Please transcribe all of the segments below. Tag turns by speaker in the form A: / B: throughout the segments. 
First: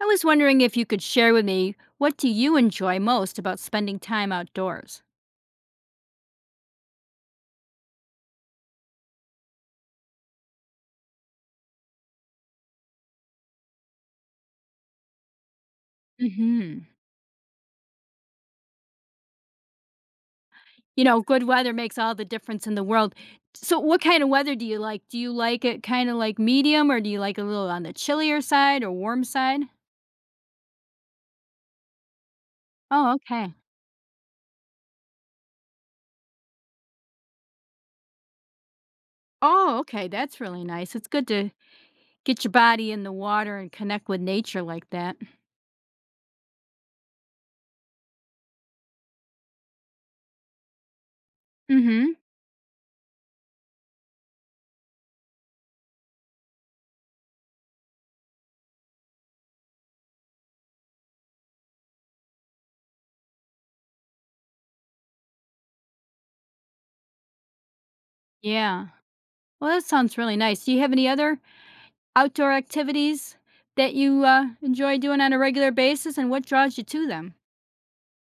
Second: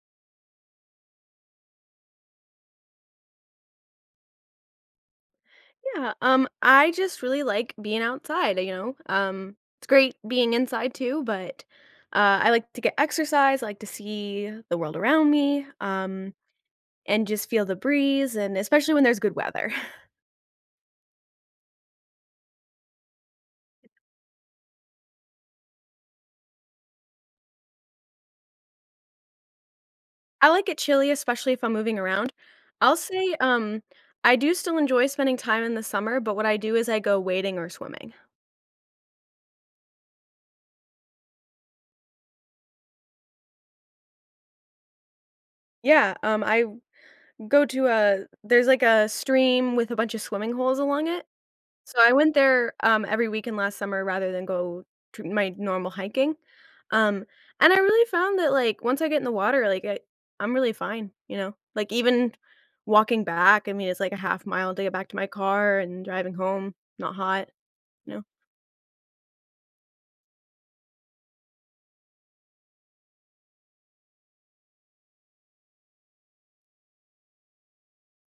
A: I was wondering if you could share with me, what do you enjoy most about spending time outdoors?
B: Yeah, I just really like being outside, you know? It's great being inside too, but I like to get exercise, I like to see the world around me,
A: Hmm.
B: and just feel the breeze, and especially when there's good weather.
A: You know, good weather makes all the difference in the world. So what kind of weather do you like? Do you like it kind of like medium, or do you like a little on the chillier side or warm side?
B: I like it chilly, especially if I'm moving around. I'll
A: Oh,
B: say,
A: okay.
B: I do still enjoy spending time in the summer, but what I do is I go wading or swimming.
A: Oh, okay. That's really nice. It's good to get your body in the water and connect with nature like that.
B: Yeah, I go to a there's like a stream with a bunch of swimming holes along it.
A: Mm.
B: So I
A: Mhm.
B: went there, every weekend last summer rather than go to my normal hiking, um, and I really found that, like, once I get in the water, like, I'm really fine, you know? Like, even walking back, I mean, it's like a half mile to get back to my car and driving home, not hot, you know?
A: Yeah. Well, that sounds really nice. Do you have any other outdoor activities that you enjoy doing on a regular basis, and what draws you to them?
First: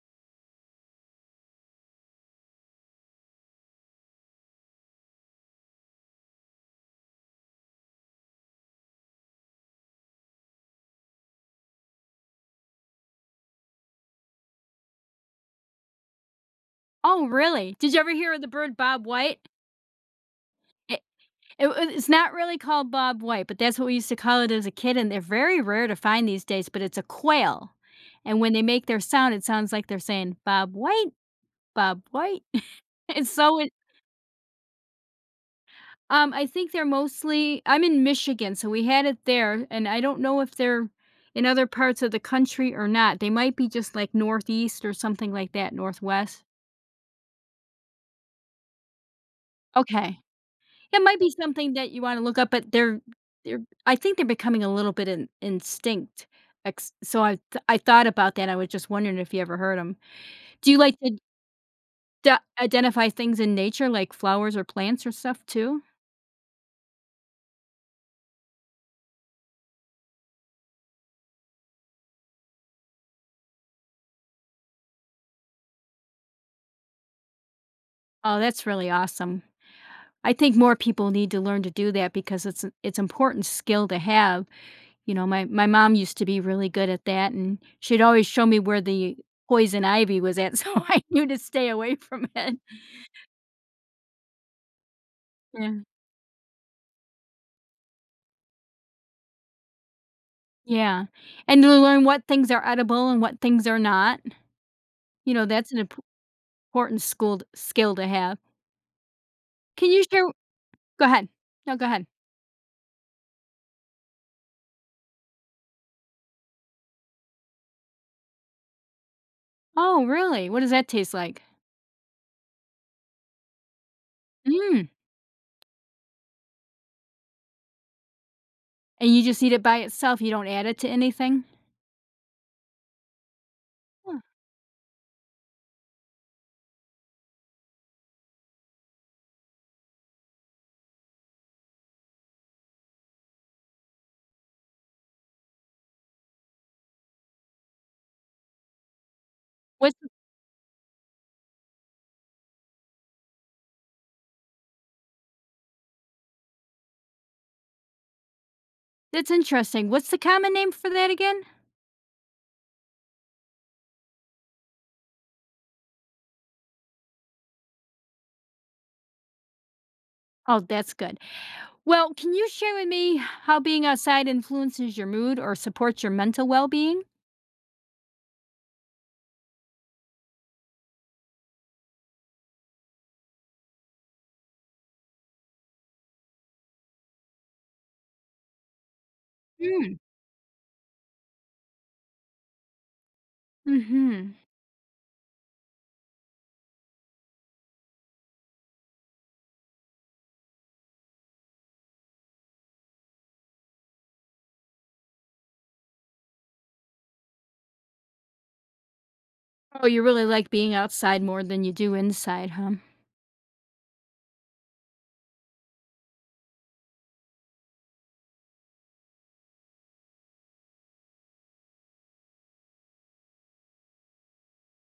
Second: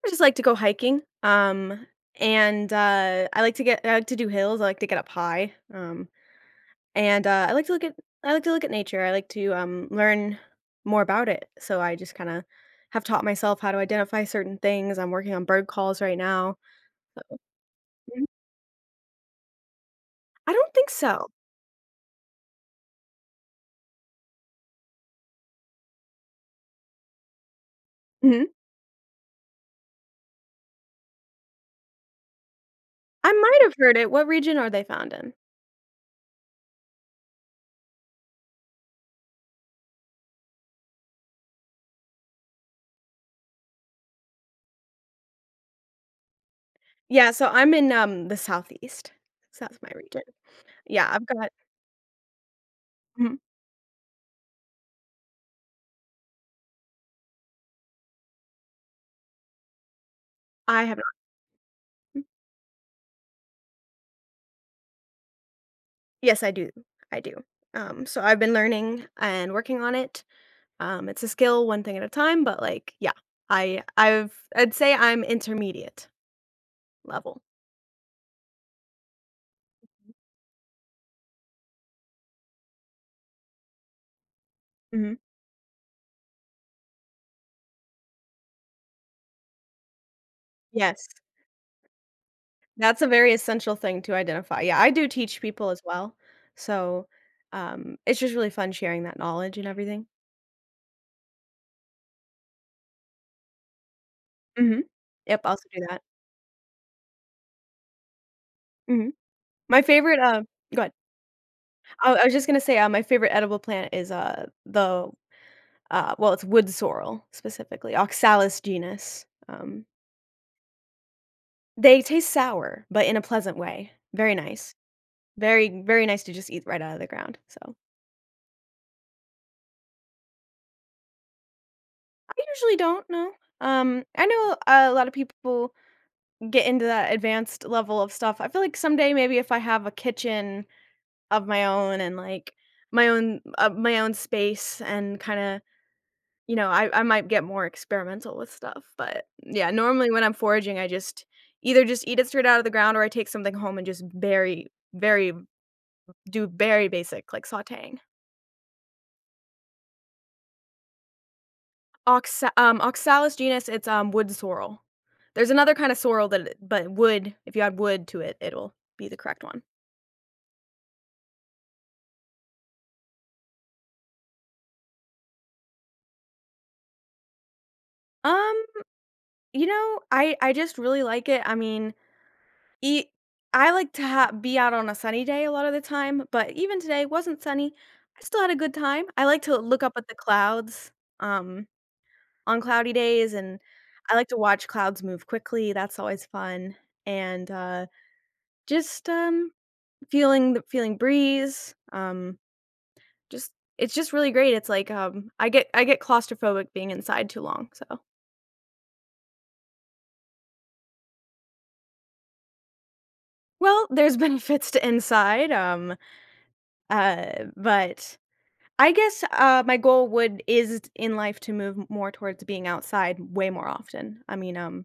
B: I just like to go hiking, and, I like to do hills, I like to get up high, And, I like to look at nature. I like to, learn more about it. So I just kinda have taught myself how to identify certain things. I'm working on bird calls right now.
A: Oh, really? Did you ever
B: Mhm.
A: hear of the bird Bob White?
B: I don't think
A: It,
B: so.
A: it's not really called Bob White, but that's what we used to call it as a kid. And they're very rare to find these days, but it's a quail. And
B: Mhm.
A: when they make their sound, it sounds like they're saying, Bob White, Bob White. It's
B: I
A: so—
B: might have heard it. What region are they found in?
A: I think they're mostly— I'm in Michigan, so we had it there, and I don't know if they're in other parts of the country or not. They might be just like northeast or something like that, northwest.
B: Yeah, so I'm in, the Southeast. So that's my
A: Okay.
B: region.
A: It
B: Yeah,
A: might
B: I've
A: be
B: got.
A: something that you wanna look up, but they're—
B: Mhm.
A: they're— I think they're becoming a little bit in instinct. Ex so I th I thought about that, I was just wondering if you ever heard them. Do you
B: I
A: like
B: have
A: to
B: not.
A: d identify things in nature, like flowers or plants or stuff too?
B: Yes, I do. I do. So I've been learning and working on it. It's a skill, one thing at a time, but, like, yeah, I'd say I'm intermediate. Level.
A: Oh, that's really awesome. I think more people need to learn to do that, because it's an— it's important skill to have. You
B: Mhm.
A: know, my mom used to be really good at that, and she'd always show me where the poison ivy was at, so I
B: Yes,
A: knew to stay away from it.
B: that's a very essential thing to identify. Yeah, I do teach people
A: Yeah.
B: as well, so, it's just really fun sharing that knowledge and everything.
A: Yeah, and to learn what things are edible and what things are not.
B: Mhm.
A: You
B: Yep,
A: know,
B: I also
A: that's an
B: do
A: imp—
B: that.
A: important schooled skill to have.
B: Mhm. My
A: Can you
B: favorite,
A: share—
B: go ahead.
A: Go ahead. No, go ahead.
B: I was just gonna say, my favorite edible plant is, the, well, it's wood sorrel, specifically, Oxalis genus.
A: Oh, really? What does that taste like?
B: They taste sour, but in a pleasant way. Very nice.
A: Mm,
B: Very, very nice to just eat right out of the ground, so
A: and you just eat it by itself, you don't add it to anything?
B: I usually don't know.
A: Huh.
B: I know a lot of people get into that advanced level of stuff. I feel like someday maybe if I have a kitchen of my own and like my own space and kind of, you know, I might get more experimental with stuff. But yeah,
A: What's—
B: normally when I'm foraging, I just either just eat it straight out of the ground or I take something home and just very very do very basic like sautéing.
A: That's interesting. What's the common name for that again?
B: Oxalis genus, it's, wood sorrel. There's another kind of sorrel that it but wood, if you add wood to it, it'll be the correct one.
A: Oh, that's good. Well, can you share with me how being outside influences your mood or supports your mental well being?
B: Um, you know, I just really like it. I mean, e I like to ha be out on a sunny day a lot of the time, but even today wasn't sunny. I still had a good time. I like to look up
A: Mm.
B: at the clouds, um, on cloudy days, and I
A: Hmm.
B: like to watch clouds move quickly, that's always fun, and, just, feeling the feeling breeze, Just it's just really great. It's like, I get claustrophobic being inside too long, so
A: Oh, you really like being outside more than you do inside, huh?
B: well, there's benefits to inside, uh, but I guess, my goal would is in life to move more towards being outside way more often. I mean,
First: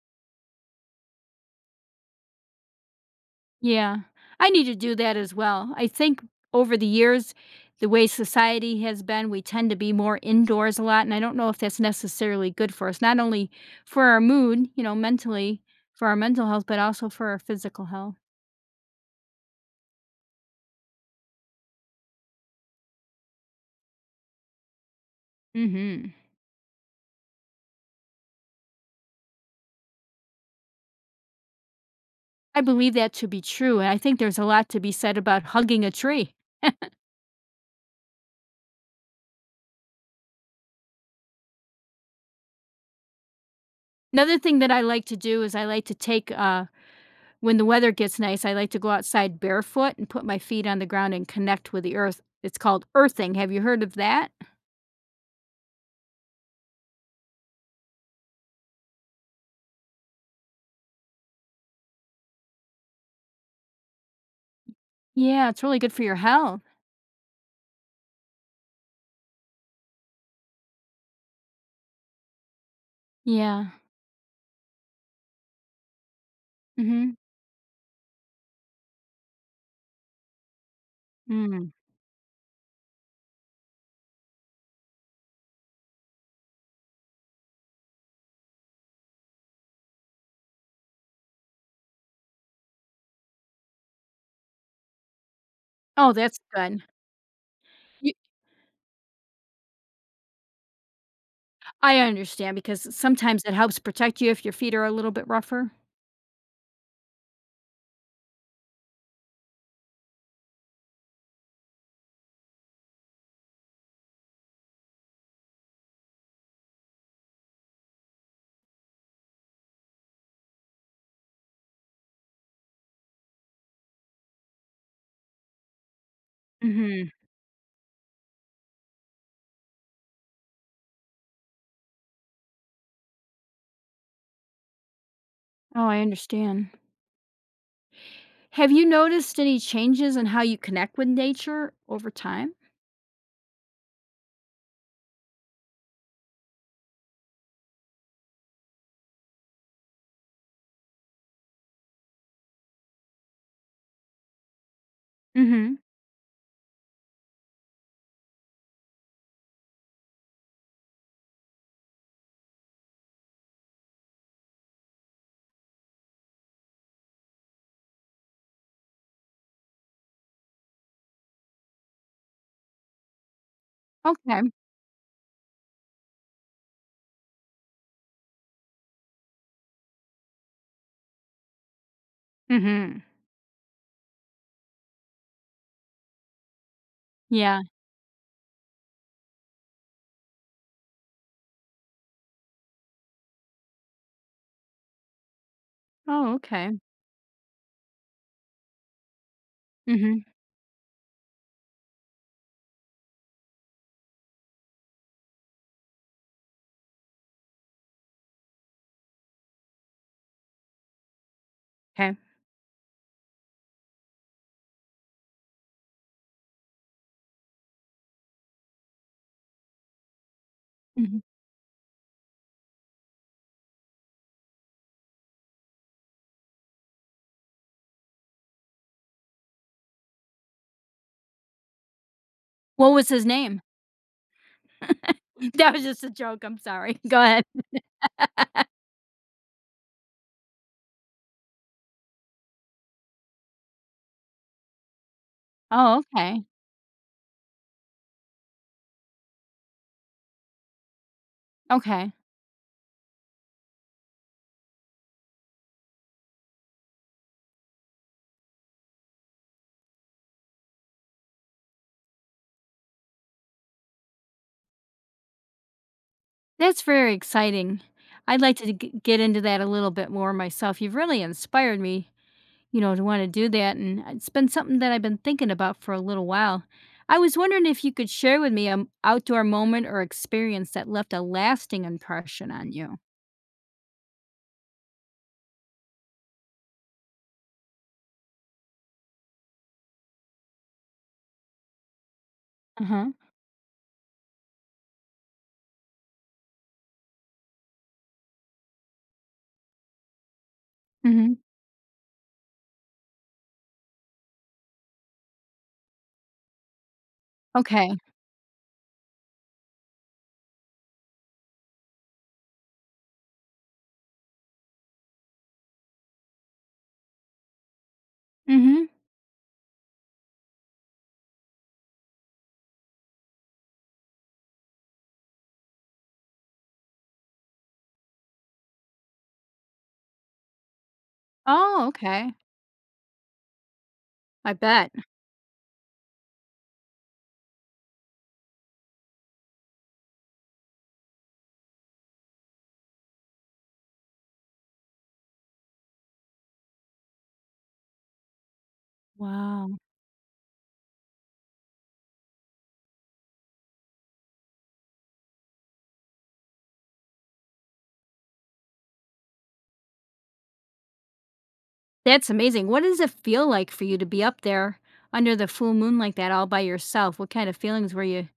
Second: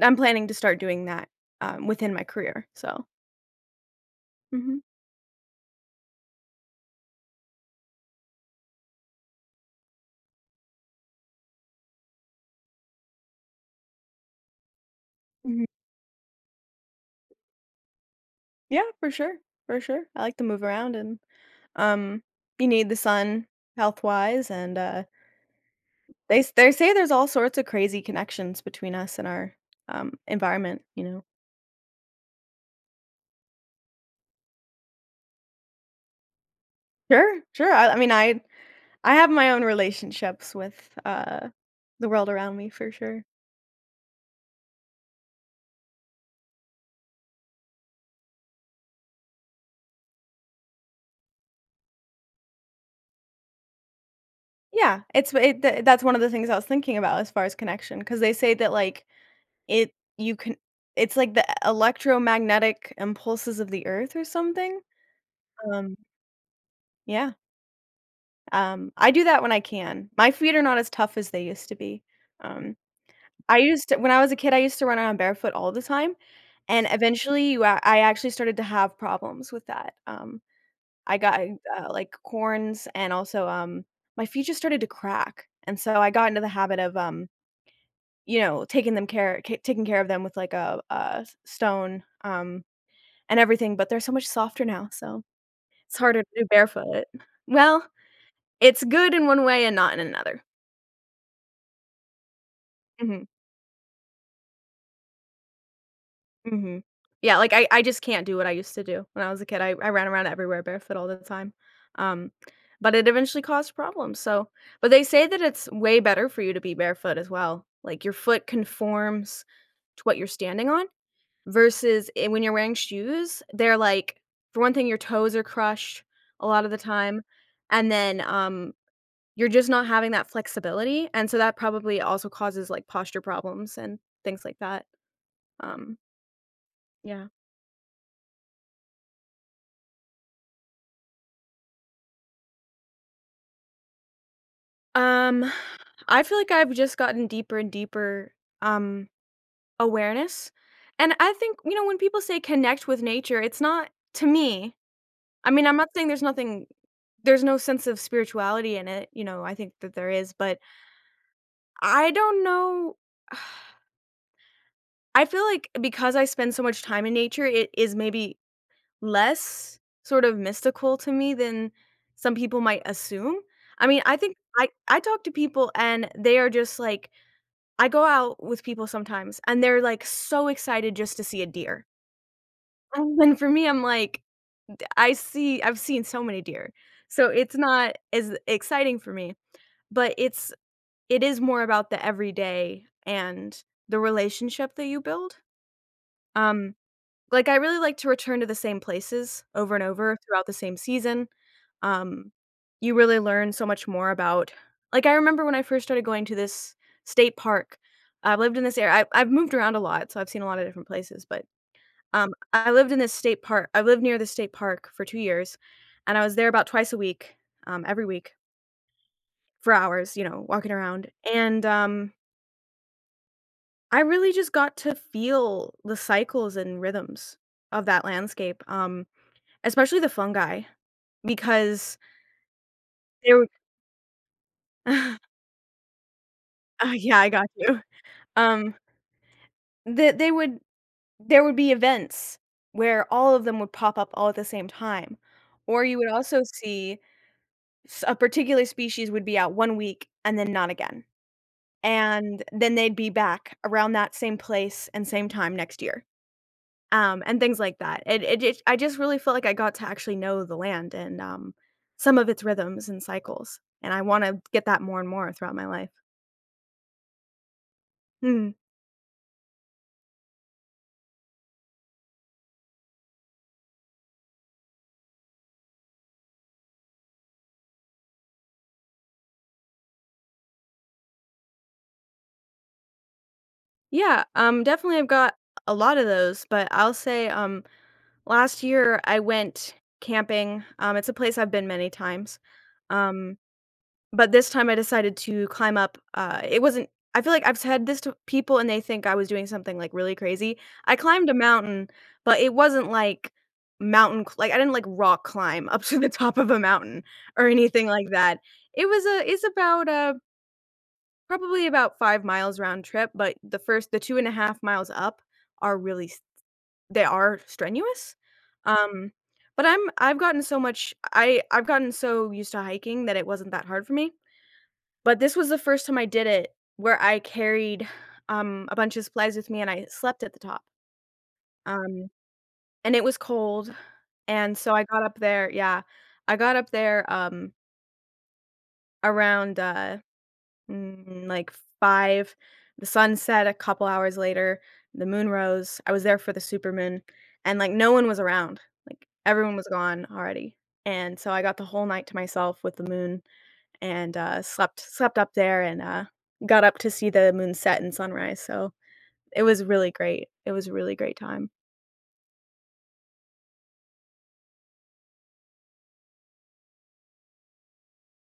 B: I'm planning to start doing that, within my career, so.
A: Yeah, I need to
B: Mhm,
A: do that as well. I think over the years, the way society has been, we tend to be more indoors a lot, and I don't know if that's necessarily good for us. Not only for our mood, you know, mentally,
B: mhm.
A: for our mental health, but also for our physical health.
B: Yeah, for sure, for sure. I like to move around and, um, you need the sun health-wise and,
A: Mm. Hmm.
B: They say there's all sorts of crazy connections between us and our, environment, you know?
A: I believe that to be true, and I think there's a lot to be said about hugging a tree.
B: Sure, sure, I mean, I have my own relationships with, the world around me for sure.
A: Another thing that I like to do is I like to take when the weather gets nice, I like to go outside barefoot and put my feet on the ground and connect with the earth. It's called earthing. Have you heard of that?
B: Yeah, it's it th that's one of the things I was thinking about as far as connection, because they say that, like, it you can it's like the electromagnetic impulses of the earth or something?
A: Yeah, it's really good
B: Um,
A: for your health.
B: yeah, I do that when I can. My feet are not as tough as they used to be. Um, I
A: Yeah.
B: used to when I was a kid, I used to run around barefoot all the time. And
A: Mhm.
B: eventually, you a I actually started to have problems with that, I got,
A: Mm.
B: like, corns and also, my feet just started to crack, and so I got into the habit of, you know, taking them care ca taking care of them with, like, a s stone, and everything, but they're so much softer now, so it's
A: Oh,
B: harder to
A: that's
B: do
A: good.
B: barefoot. Well,
A: You—
B: it's good in one way and not in another.
A: I understand, because
B: Mhm.
A: sometimes it helps protect you if your feet are a little bit rougher.
B: Mhm. Yeah, like, I just can't do what I used to do when I was a kid. I ran around everywhere barefoot all the time, um, but it eventually caused problems, so but they say that it's way better for you to be barefoot as well. Like, your foot conforms to what you're standing on versus I when you're wearing shoes, they're like, for one thing, your toes are crushed a lot of the
A: Mhm.
B: time, and then, you're just not having that flexibility, and so that probably also causes, like, posture problems and things like that,
A: Oh,
B: um,
A: I understand.
B: yeah.
A: Have you noticed any changes in how you connect with nature over time?
B: Um, I feel like I've just gotten deeper and deeper um awareness. And I think, you know, when people say connect with nature, it's not to me. I mean, I'm
A: Mhm.
B: not saying there's nothing there's no sense of spirituality in it, you know, I think that there is, but I don't know. I feel like because I spend so much time in nature, it is maybe less sort of mystical to me than some people might assume. I mean, I think
A: Okay.
B: I I talk to people and they are just like I go out with people sometimes, and they're, like, so excited just to see a deer,
A: Mhm.
B: and then for me, I'm like, I've seen so many deer, so it's
A: Yeah.
B: not as exciting for me, but it's it is more about the everyday and the relationship that you build,
A: Oh,
B: um
A: okay.
B: like, I really like to return to the same places over and over
A: Mhm.
B: throughout the same season. Um, you really learn so much more about, like, I remember when I first started going to this state park, I lived in this area I've moved around a lot, so I've seen a lot of different places, but,
A: 'Kay.
B: I lived in this state park I lived near this state park for 2 years, and I was there about twice a week, every week for hours, you know, walking around,
A: Mhm.
B: and, I really just got to feel the cycles and rhythms of that landscape, especially the fungi, because
A: What was his
B: they would
A: name? That was just a joke, I'm
B: Oh,
A: sorry.
B: yeah,
A: Go
B: I
A: ahead.
B: got you. Um, the they would there would be events where all of them would pop up all at the same time, or you
A: Oh,
B: would also
A: okay.
B: see s a particular species would be out 1 week and then not again,
A: Okay.
B: and then they'd be back around that same place and same time next year, and things like that. It just I just really felt like I got to actually know the land and, some of its rhythms and cycles, and I wanna get that more and more throughout my life.
A: That's very exciting. I'd
B: Mhm.
A: like to g get into that a little bit more myself. You've really inspired me, you know, to wanna do that, and it's been something that I've been thinking about for a little while. I was wondering if you could share with me an outdoor moment or experience that left a lasting impression on you.
B: Yeah, definitely I've got a lot of those, but I'll say, last year I went camping. It's a place I've been many times.
A: Uh-huh.
B: Um, but this time I decided to climb up, it wasn't I feel like I've said this to people and they think I was doing something, like, really crazy. I climbed
A: Mhm.
B: a mountain, but it wasn't like mountain cl like, I didn't, like, rock climb up to the top of a mountain or anything
A: Okay.
B: like that. It was a it's about, probably about 5 miles round trip, but the 2.5 miles up are really s they are strenuous,
A: Mhm.
B: um, but I've gotten so much I've gotten so used to hiking that it wasn't that hard for me, but this was the first time I did it where I carried, a bunch of supplies with me and I slept at the top,
A: Oh,
B: um,
A: okay.
B: and it was cold,
A: I
B: and so I
A: bet.
B: got up there. Yeah, I got up there, around, mm, like 5. The sun set a couple hours later, the moon rose. I was there for the supermoon, and, like, no one was around. Like, everyone was
A: Wow.
B: gone already, and so I got the whole night to myself with the moon and, slept up there and got up to see the moon set and sunrise, so it was really great. It was a really great time.
A: That's amazing. What does it feel like for you to be up there under the full moon like that all by yourself? What kind of feelings were you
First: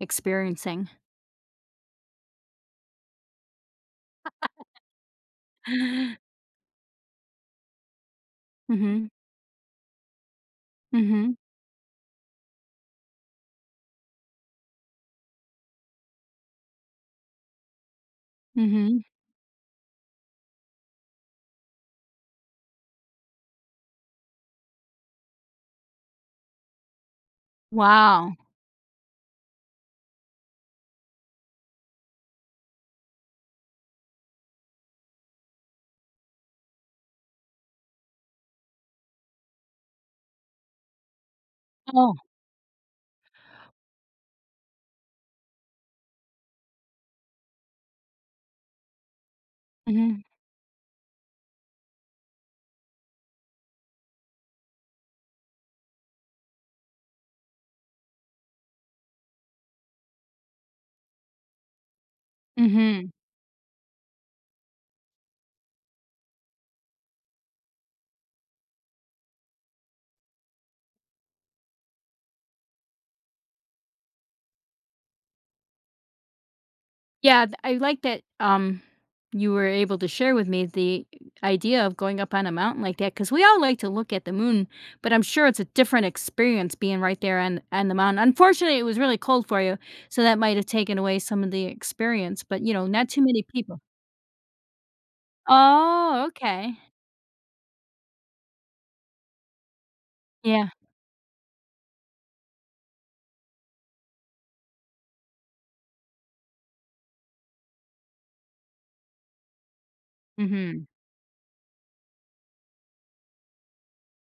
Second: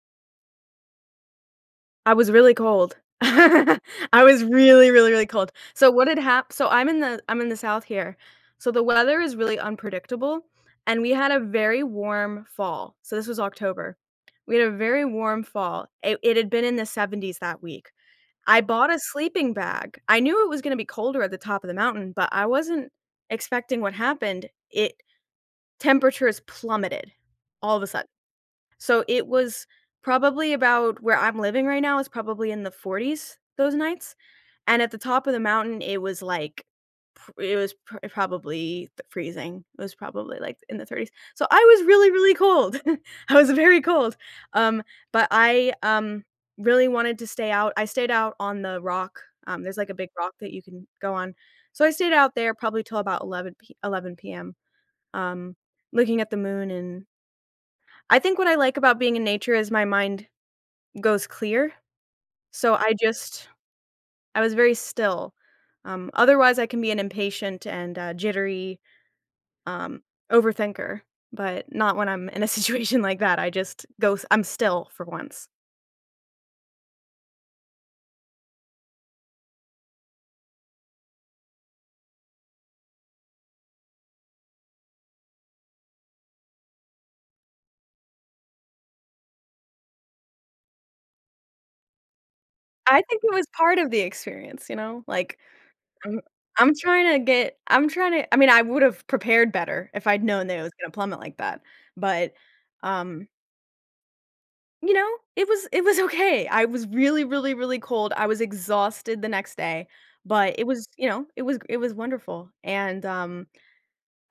A: experiencing?
B: I was really cold. I was really, really, really cold. So what had happened? So I'm in the South here. So the
A: Mhm.
B: weather is really unpredictable, and we had
A: Mhm.
B: a very warm fall. So this was October. We had a very warm fall. It had been in the 70s that week. I bought a
A: Mhm.
B: sleeping bag. I knew it was gonna be colder at the top of the mountain, but I wasn't expecting what happened. It Temperatures plummeted all of a sudden.
A: Wow.
B: So it was probably about where I'm living right now is probably in the 40s those nights, and at the top of the mountain, it was like pr it was pr probably th freezing. It was probably, like, in the 30s. So I was really,
A: Oh.
B: really cold. I was very cold, um, but I really wanted to stay out. I stayed out on the rock. There's, like, a big
A: Mhm.
B: rock that you can go on. So I stayed out there probably till about 11 p.m., um, looking at the moon. And I think what I like about being in nature is my mind goes clear, so
A: Mhm.
B: I was very still. Otherwise, I can be an impatient and jittery um, overthinker, but not when I'm in a situation like that. I just go s I'm still for once.
A: Yeah, I like that you were able to share with me the idea of going up on a mountain like that, because we all like to look at the moon, but I'm sure it's a different experience being right there on the mountain. Unfortunately, it was really cold for you, so that might have taken away some of the experience. But you know,
B: I
A: not too
B: think it
A: many
B: was part
A: people.
B: of the experience, you know? Like, I'm
A: Oh,
B: I'm
A: okay.
B: trying to get I'm trying to I mean, I would've prepared better if I'd known that it
A: Yeah.
B: was gonna plummet like that, but, um, you know, it was okay. I was really, really, really cold. I was exhausted the next day, but it
A: Mhm.
B: was, it was wonderful, and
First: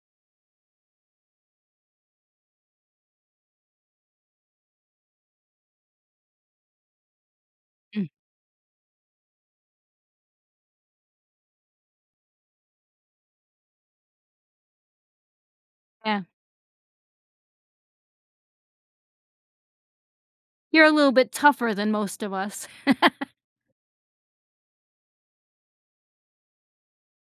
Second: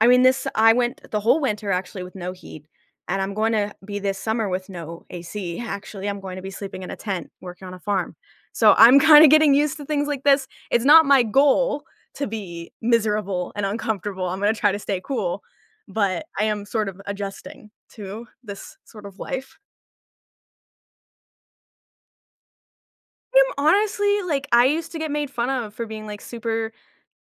B: I mean, this I went the whole winter actually with no heat, and I'm going to be this summer with no AC. Actually, I'm going to be sleeping in a tent, working on a
A: Mm.
B: farm. So I'm kind of getting used to things like this. It's not my goal to be miserable and uncomfortable. I'm going to try to stay cool,
A: Yeah.
B: but I am sort of adjusting to this sort of life.
A: You're a little bit tougher than most of us.
B: I'm honestly like I used to get made fun of for being like super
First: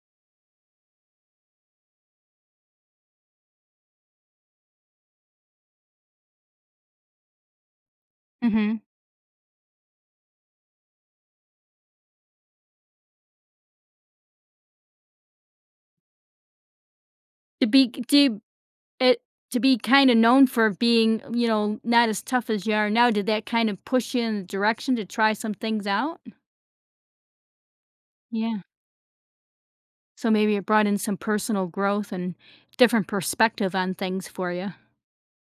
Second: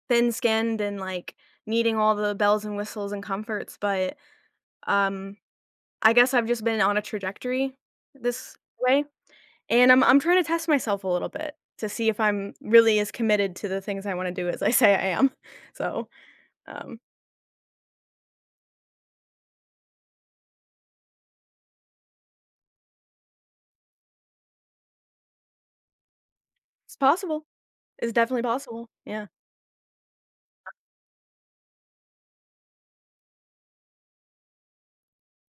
B: thin-skinned and like needing all the bells and whistles and comforts, but um I guess I've just been on a trajectory this
A: Hmm.
B: way, and I'm trying to test myself a little bit to see if I'm really as committed to the things I wanna do as I say I am. So, um,
A: To be do. It— To be kinda known for being, you know, not as tough as you are now, did that kind of push you in the direction to try some things out?
B: it's possible. It's definitely
A: Yeah.
B: possible. Yeah.
A: So maybe it brought in some personal growth and different perspective on things for you.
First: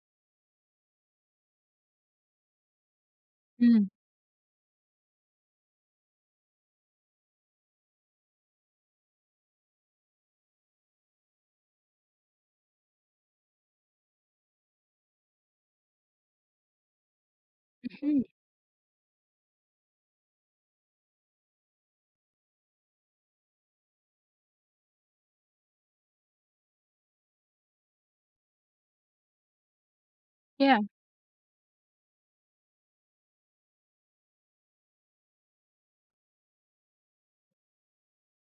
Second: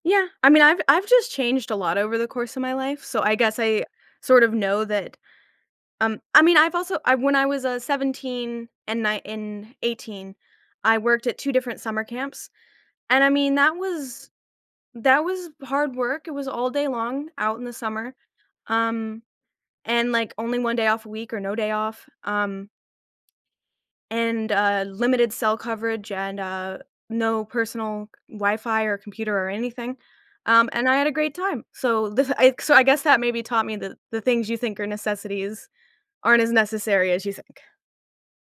B: Yeah. I mean, I've just changed a lot over the course of my life, so I guess I
A: Mm,
B: sort of know that, I mean, I've also I when I was, 17 and 18, I worked at 2 different summer camps, and I mean, that was hard work. It was all day long out in the summer,
A: mhm.
B: um, and, like, only 1 day off a week or no day off, and, limited cell coverage and no personal Wi-Fi or computer or anything,
A: Yeah.
B: and I had a great time. So this I so I guess that maybe taught me that the things you think are necessities aren't as necessary as you think.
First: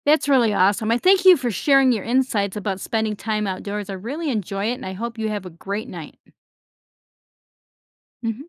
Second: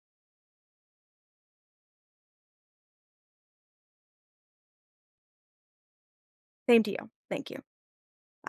A: That's really awesome. I thank you for sharing your insights about spending time outdoors. I really enjoy it, and I hope you have a great night.
B: Same to you. Thank you.
A: Mhm.
B: Bye.